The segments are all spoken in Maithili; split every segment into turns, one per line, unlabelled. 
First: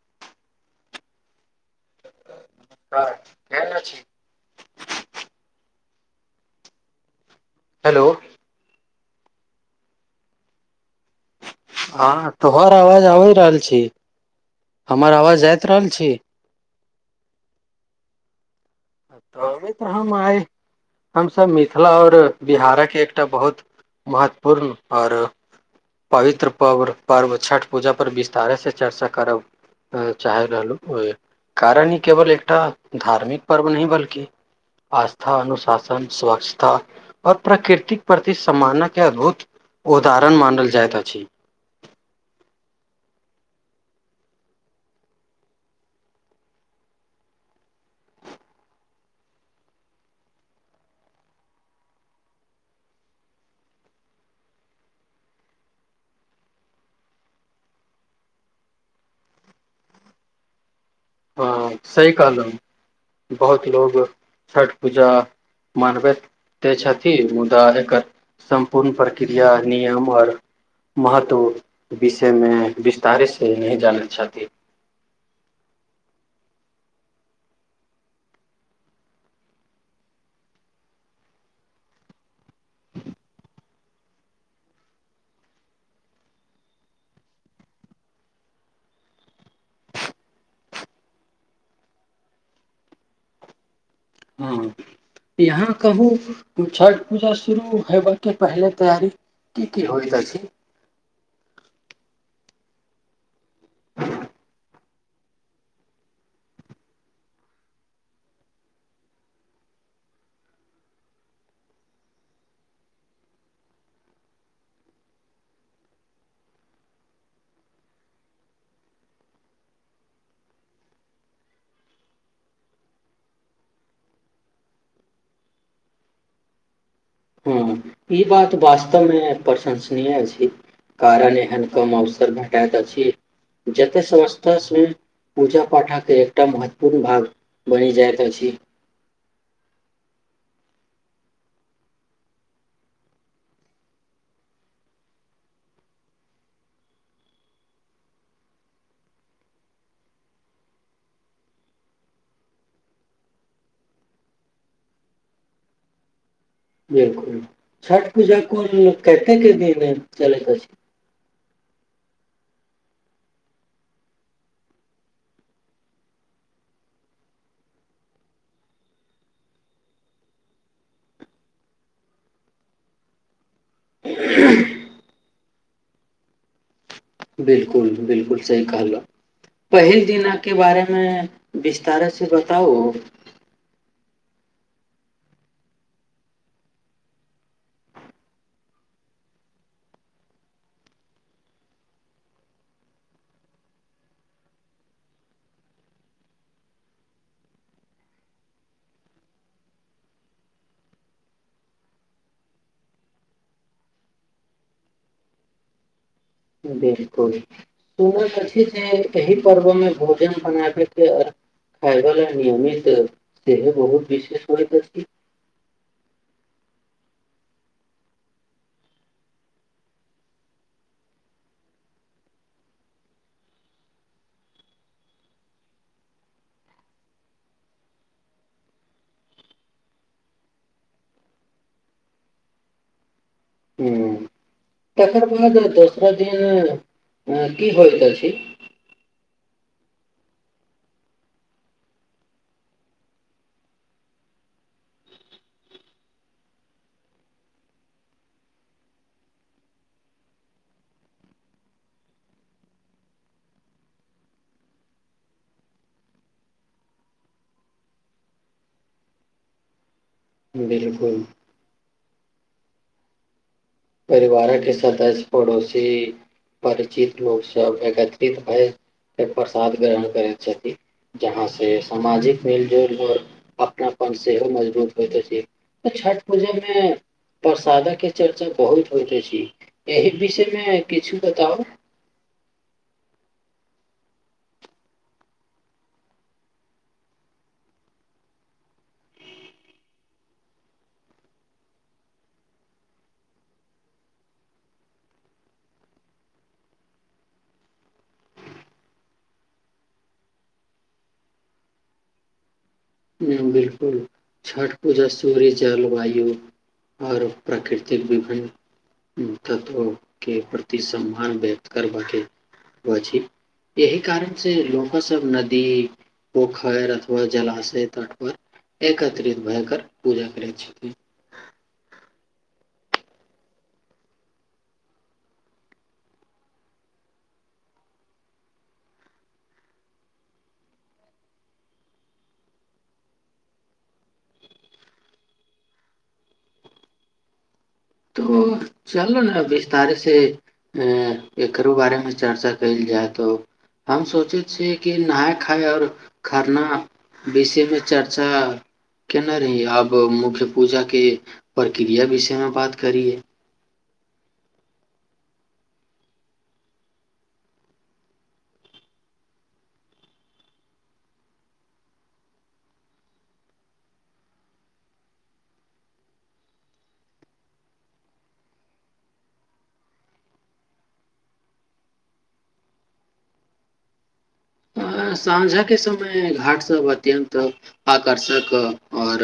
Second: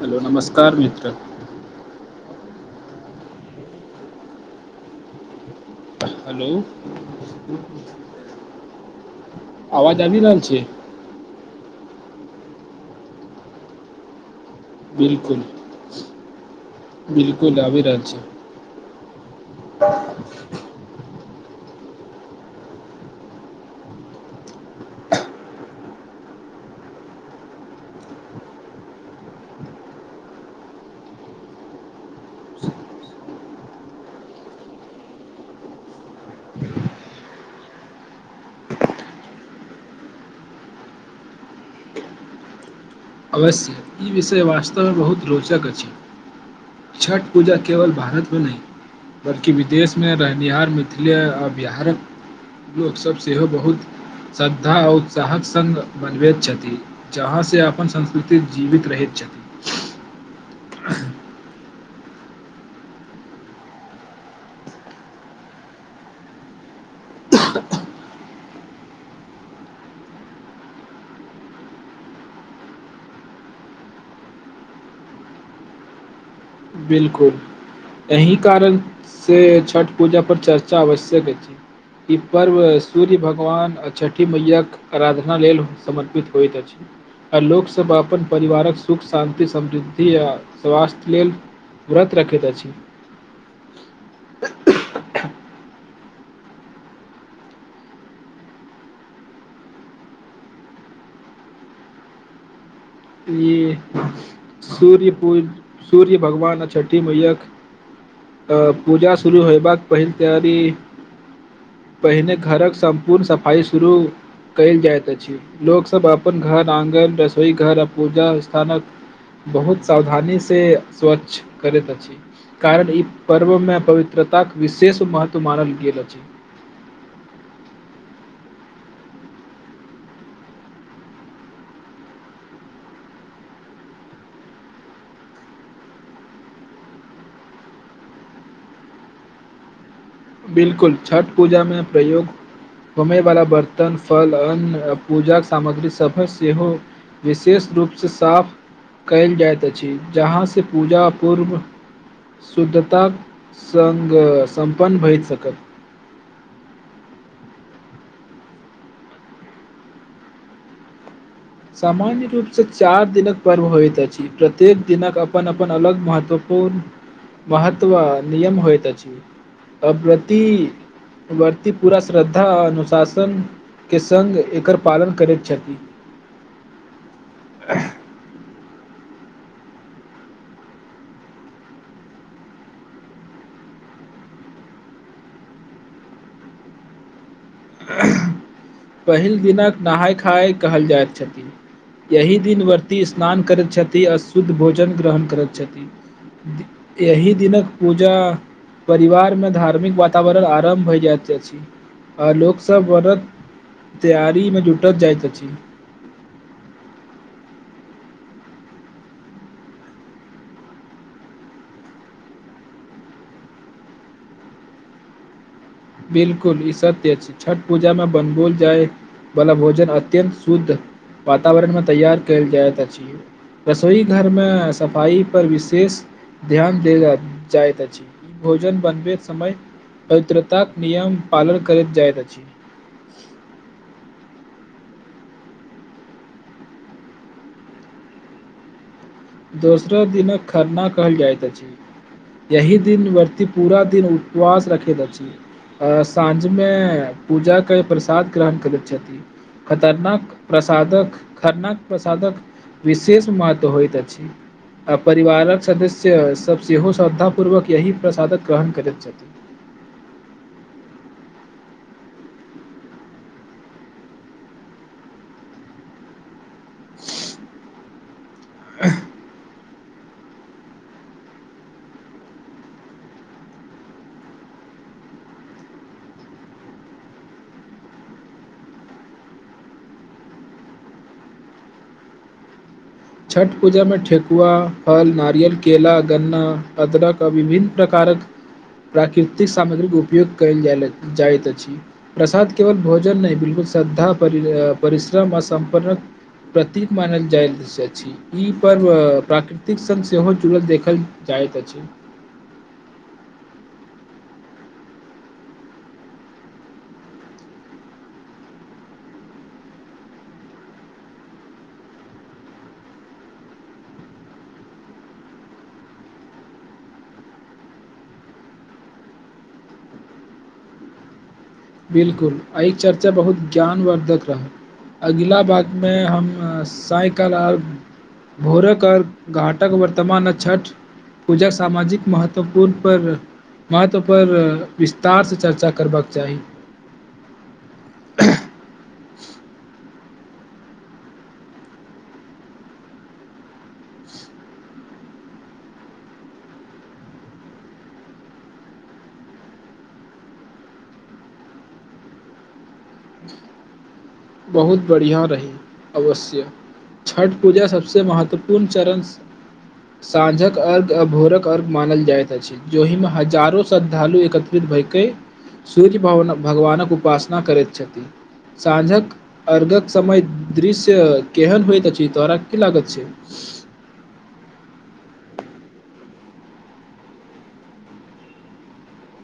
हेलो नमस्कार। उ कार मित्र।
त केन छी।
हेलो। ह।
हेलो
आवाज आबि रहल छै।
हँ तोहर आवाज आबि रहल छी। हमर आवाज
बिलकुल
जाइत रहल छी
बिलकुल आ रहल छै।
तऽ अभी तऽ हममे आइ हमसभ मिथिला आओर बिहारके एकटा बहुत महत्वपूर्ण आओर पवित्र प पर्व छठ पूजा पर विस्तारे से चर्चा करब चाहैत रहलहुँ कारण ई केवल एकटा धार्मिक पर्व न बल्कि आस्था अनुशासन स्वच्छता आऔर प्रकृतिक प्रति सम्मान के अद्भुत उदरण मानल जाइत अछि।
अवश्य ई विषय वास्तवमे बहुत रोचक अछि छठ पूजा केवल भारतमे नहि बल्कि विदेशमे रहनिहार मिथिले आ बिहारक लोकसभ सेहो बहुत श्रद्धा आ उत्साहक स्ग बनबैत छथि जहाँ से अपन संस्कृति जीवित रहैत छथि।
ह सही कलम बहुत लोको छठि पूजा मानबैते छथिन मुदा एकर सम्पूर्ण प्रक्रिया नियम आओर महत्व विषयमे विस्तारेसँ नहिह जानैत छथि।
बिलकुल एहि कारण से छठ पूजा पर चर्चा आवश्यक अछि ई पर्व सूर्य भगवान आ छठि मैयाक आराधना लेल समर्पित होइत अछि आ लोकसभ अपन परिवारक सुख शान्ति समृद्धि आ स्वास्थ्य लेल व्रत राखैत छी।
हँ यहाँ कहू छठ पूजा शुरू होेबा के पहिले तैयारी की की होइत अछि।
सू्य पू सूर्य भगवान आ छठी मैयाक अ पूजा शुरू होयबाक पहिल तैयारी पहिने घरक सम्पूर्ण सफाइ शुरू कयल जाइत अछि लोक सब अपन घर आङगन रसोई घर पूजा स्थानक बहुत सावधानी से स्वच्छ करैत अछि कारण ई पर्व मे पवित्रताक विशेष महत्व मानल गेल अछि।
हँ ई बात वास्तवमे प्रशंसनीय अछि कारण एहन कम अवसर भेटाइत अछि जतय संसथमे पूजा पाठकके एकटा महत्वपूर्ण भाग बनि जाइत अछि।
बिल्कुल छठ पूजामे प्रयोग होयवला बर्तन फल अन्न आ पूजाक सामग्री सभ सेहो विशेष रूपसँ साफ कयल जाइत अछि जहाँसँ पूजा पूर्व शुद्धताक सङ्ग सम्पन्न होइत सकत।
बिलकुल छठ पूजा कोन कते क दिन चल त छै।
सामान्य रूप से चार दिनक पर्व होइत अछि प्रत्येक दिनक अपन अपन अलग महत्वपूर्ण महत्व नियम होइत अछि अवति व्रती पूरा श्रद्धा अनुशासन के सङ्ग एकर पालन करैत छथि।
बिलकुल बिलकुल सही कहल। पहिल दििन के बारेमे विस्तार से बताउ।
पहिल दिनक नहााय खाय कहल जाइत छथि यह दिन व्रती स्नान करैत छथिन आ शुद्ध भोजन ग्रहण करैत छथि एहिी दिनक पूजा परिवारमे धार्मिक वातावरण आरम्भ भए जाइत अछि। आ लोकसभ व्रत तैआारीमे जुटल जाइत अछि।
बिलकुल सुनैत छी जे एहि पर्वमे भोजन बनाबैके खायव ल नियमित से बहुत विशेष होइत।
बिलकुल ई सत्य अछि छठ पूजा मे बनबल जाय वालला भोजन अत्यंत शुद्ध वातावरण मे तैयार कयल जाइत अछि रसोई घर मे सफाई पर विशेष ध्यान देल जाइत अछि भोजन बनबैत समय पवित्रता निियम पालन करैत जायत छै।
हुँ तकर बाद दोसरा दिन अ की होत छी।
दोसरा दिनक खरना कहल जाइत अछि यही दिन व्रती पूरा दिन उपवास रखैत अछि आ साँझ मे पूजा के प्रसाद ग्रहण करैत छथि खतरनाक प्रसादक खरनाक प्रसादक विशेष महत्व होइत अछि। आ परिवारक सदस्यसभ सेहो श्रद्धापूर्वक यही प्रसादक ग्रहण करैत छथिन।
बिलकुल। परिवार के सदस्य पड़ोसी परिचित लोकोग सब एग फै फ प्रसाद ग्रहण करै छथि जहाँ से सामाजिक मिल जुल अपनापन सेहो मजबूत होइत त छठ पूजा मे प्रसाद के चर्चा बहुत होइत छी एहि विषयमे किछु बताउ।
छठ पूजामे ठेकुआ, फल, नारियल, केला, गन्ना, अदरक आ विभिन्न प्रकारक प्राकृतिक सामग्रीक उपयोग कयल जैल जाइत अछि। प्रसाद केवल भोजन नहि बिलकुल श्रद्धा, परिश्रम आ सम्पन्नक प्रतीक मानल जाइत छै। जी, ई पर्व प्राकृतिक सङ्ग सेहो जुड़ल देखल जाइत अछि।
बिलकुल छठ पूजा सूर्य, जल, वायु आऔर प्रकृतिक विभिन्न तत्व के प्रति सम्मान व्यक्त करबाके हो छै एही कारण से लोको सब नदी, पोखरि अथवा जलाशय तट पर एकत्रित भए कर पूजा करैत छथिन।
बिलकुल, एहि चर्चा बहुत ज्ञानवर्द्धक रहल। अगिला बातमें हम सायंकाल आ भोरक अर्घ्य आर घाटक वर्तमान आ छठि पूजा सामाजिक महत्वपूर्ण पर महत्वपर विस्तारसँ चर्चा करबाक चाही।
तो
[inaudible]
चलू ने बीस्तारीख। से अ एकरो बारे मे चर्चा कयल जाय तो हम सोचे छियै कि नहाय खाय आऔर खरना विषय मे चर्चा केने रहीयै। आब मुख्य पूजा के प्रक्रिया विषय मे बात करियै।
बहुत बढ़िआ रही। अवश्य, छठ पूजा सबस महत्वपूर्ण चरण साँझक अर्घ्य आ भोरक अर्घ्य मानल जाइत अछि जहिमे हजारो श्रद्धालु एकत्रित भए केऽ सूर्य भवन भगवानक उपासना करैत छथि। साँझक अर्घ्यक समय दृश्य केहन होइत अछि, तोहरा के की लागत छै?
अ साँझ के समय घाटसभ अत्यन्त आकर्षक आओर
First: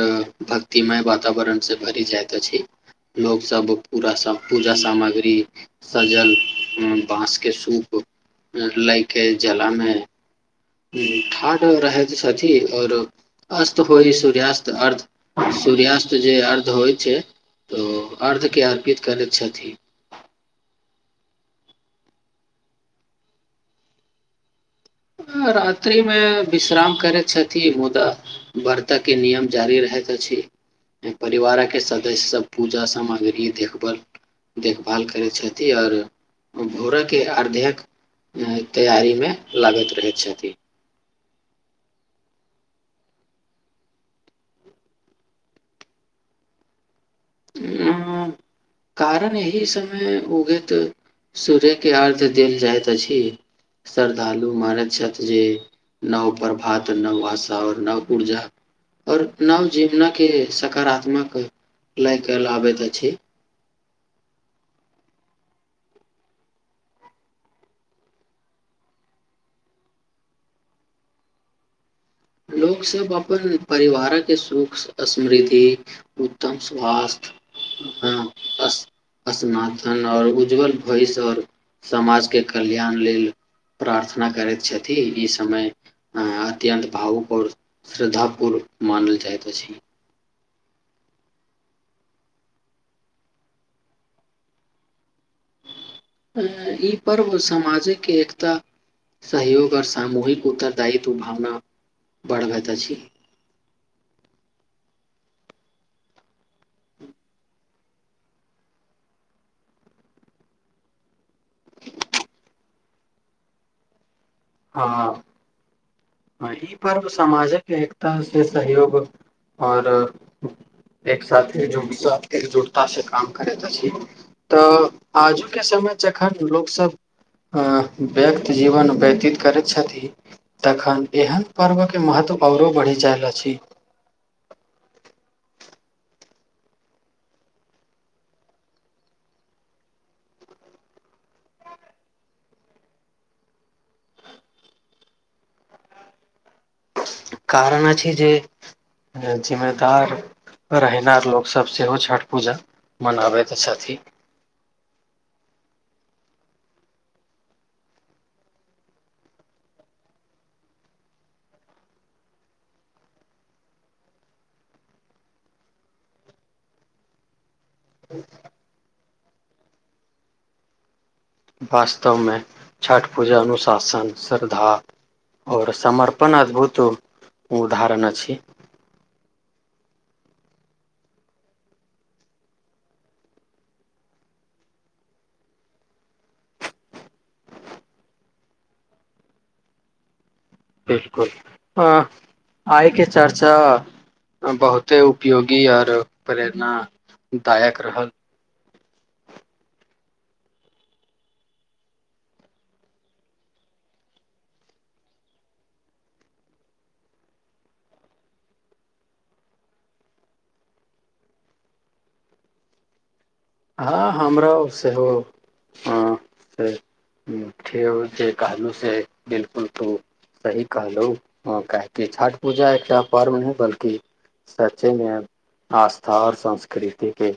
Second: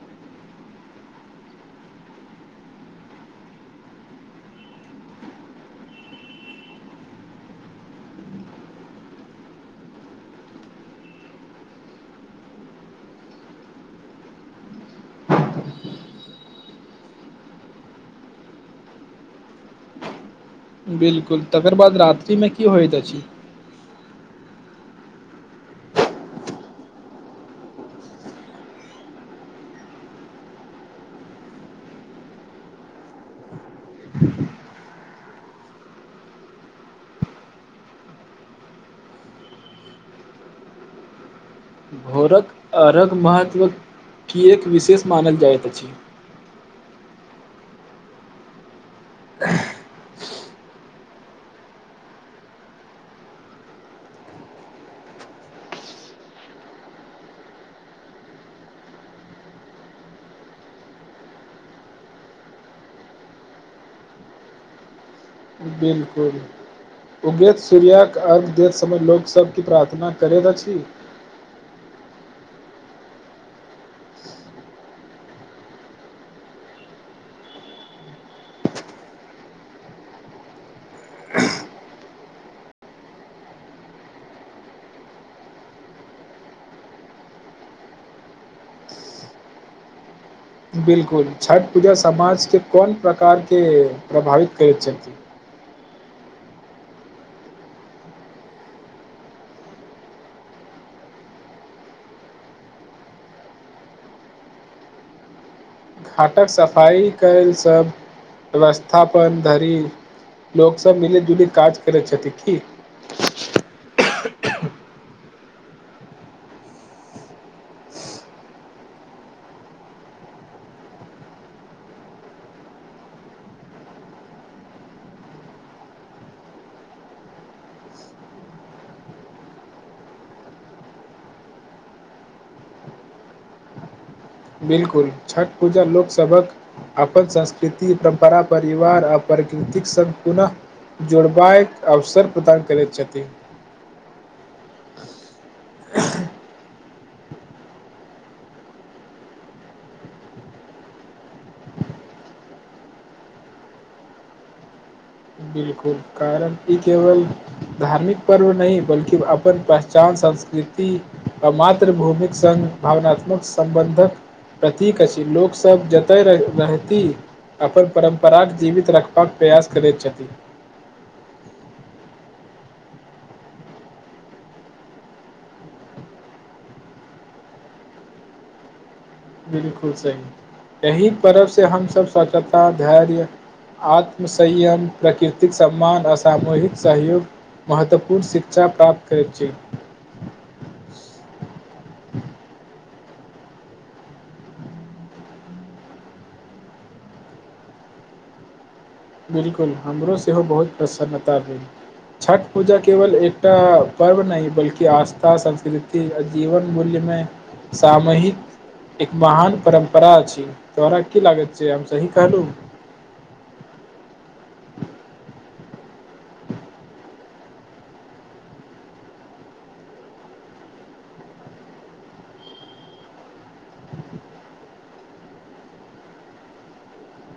भक्तिमय वातावरण से भरि जाइत अछि। लोकसभ पूरा सम पूजा सामग्री, सजल बाँस के सूप लए के जलामे ठाढ़ रहैत छथि आओर अस्त होइ सूर्यास्त अर्ध सूर्यास्त जे अर्ध होइत छै तऽ अर्धके अर्पित करैत छथि।
बिल्कुल तकर बाद रात्रिमे की होइत अछि?
आ रातिमे विश्राम करैत छथि मुदा व्रत के नियम जारी रहैत अछि। परिवार के सदस्य सब पूजा सामग्री देखभाल देखभाल करैत छथि आओर भोरे के अर्ध्यक तैयारी मे लागैत रहैत छथि।
अरघ महत्व किएक विशेष मानल जाइत अछि?
अं कारण एही समय उगैत सूर्य के अर्ध्य देल जाइत अछि। श्रद्धालु मानैत छथि जे नव प्रभात, नव आशा आओर नव ऊर्जा आओर नव जीवनक के सकारात्मक लय कयल आबैत अछि।
बिलकुल, उगैत सूर्यके अर्घ्य देैत समय लोक सब की प्रार्थना करैत अछि?
लोक सब अपन परिवार के सुख, समृद्धि, उत्तम स्वास्थ्य अ अस् अस्नातन आओर उज्ज्वल भविष्य आओर समाज के कल्याण लेल प्रार्थना करैत छथि। ई समय अत्यन्त भावुक आओर श्रद्धापूर्व मानल जाइत अछि।
बिलकुल, छठ पूजा समाजके कोन प्रकारके प्रभावित करैत छथिन?
ई पर्व सामाजिक एकता, सहयोग आओर सामूहिक उत्तरदायित्व भावना बढ़बैत अछि।
घाटक सफाई कयल सब व्यवस्थापन धरि लोक सब मिली जुली काज करैत छथि की?
हं, अं ई पर्व समाजक एकता से सहयोग आओर एक साथे जुटस एकजुटता से काम करैत अछि तऽ आजुके समय जखन लोक सब अं व्यक्त जीवन व्यतीत करैत छथि तखन एहन पर्वके महत्व आओरो बढ़ि जैल अछि।
बिलकुल, छठ पूजा लोकसभक अपन संस्कृति, परम्परा, परिवार आ प्रकृतिक सङ्ग पुनः जोड़बायक अवसर प्रदान करैत छथिन।
कारण अछि जे जिम्मेदार रहैनार लोकसभ सेहो छठि पूजा मनाबैत छथि।
बिलकुल, कारण ई केवल धार्मिक पर्व नहि बल्कि अपन पहचान, संस्कृति आ मातृ भूमिक सङ्ग भावनात्मक सम्बन्धक प्रतीक अछि। लोक सब जतय रहती अपन परम्पराक जीवित रख बक प्रयास करैत छथि।
वास्तवमें छठ पूजा अनुशासन, श्रद्धा आओर समर्पण अद्भुत उदाहरण अछि।
बिलकुल सही एहि पर्वसँ हमसभ स्वच्छता, धैर्य, आत्मसंयम, प्रकृतिक सम्मान आ सामूहिक सहयोग महत्वपूर्ण शिक्षा प्राप्त करैत छी।
बिलकुल। अं आइके चर्चा बहुते उपयोगी आर प्रेरण दायक रहल।
बिलकुल हमरो सेहो बहुत प्रसन्नता भेल। छठ पूजा केवल एकटा पर्व नहि बल्कि आस्था, संस्कृति आ जीवन मूल्यमे सामूहिक एक महान परम्परा अछि। तोहरा की लागैत छै हम सही कहलु।
हँ हमरो सेहो अं जे ठीउ जे कहलहुँ से बिलकुल तू सही कहलु काहेकि छठ पूजा एकटा पर्व नहि बल्कि सचेमे आस्था आओर संस्कृतिके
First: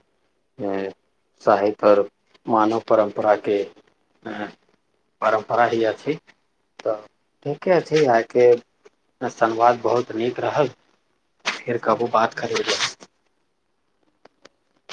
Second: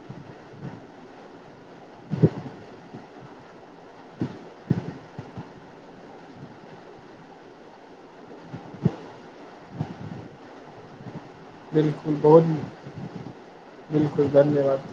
ए [unintelligible] मानव परम्पराके परम्परा ही अछि तऽ ठीके अछि आयके संवाद बहुत नीक रहल फेर कबो
बिलकुल
बात
बहुत
करबै
बिलकुल धन्यवाद।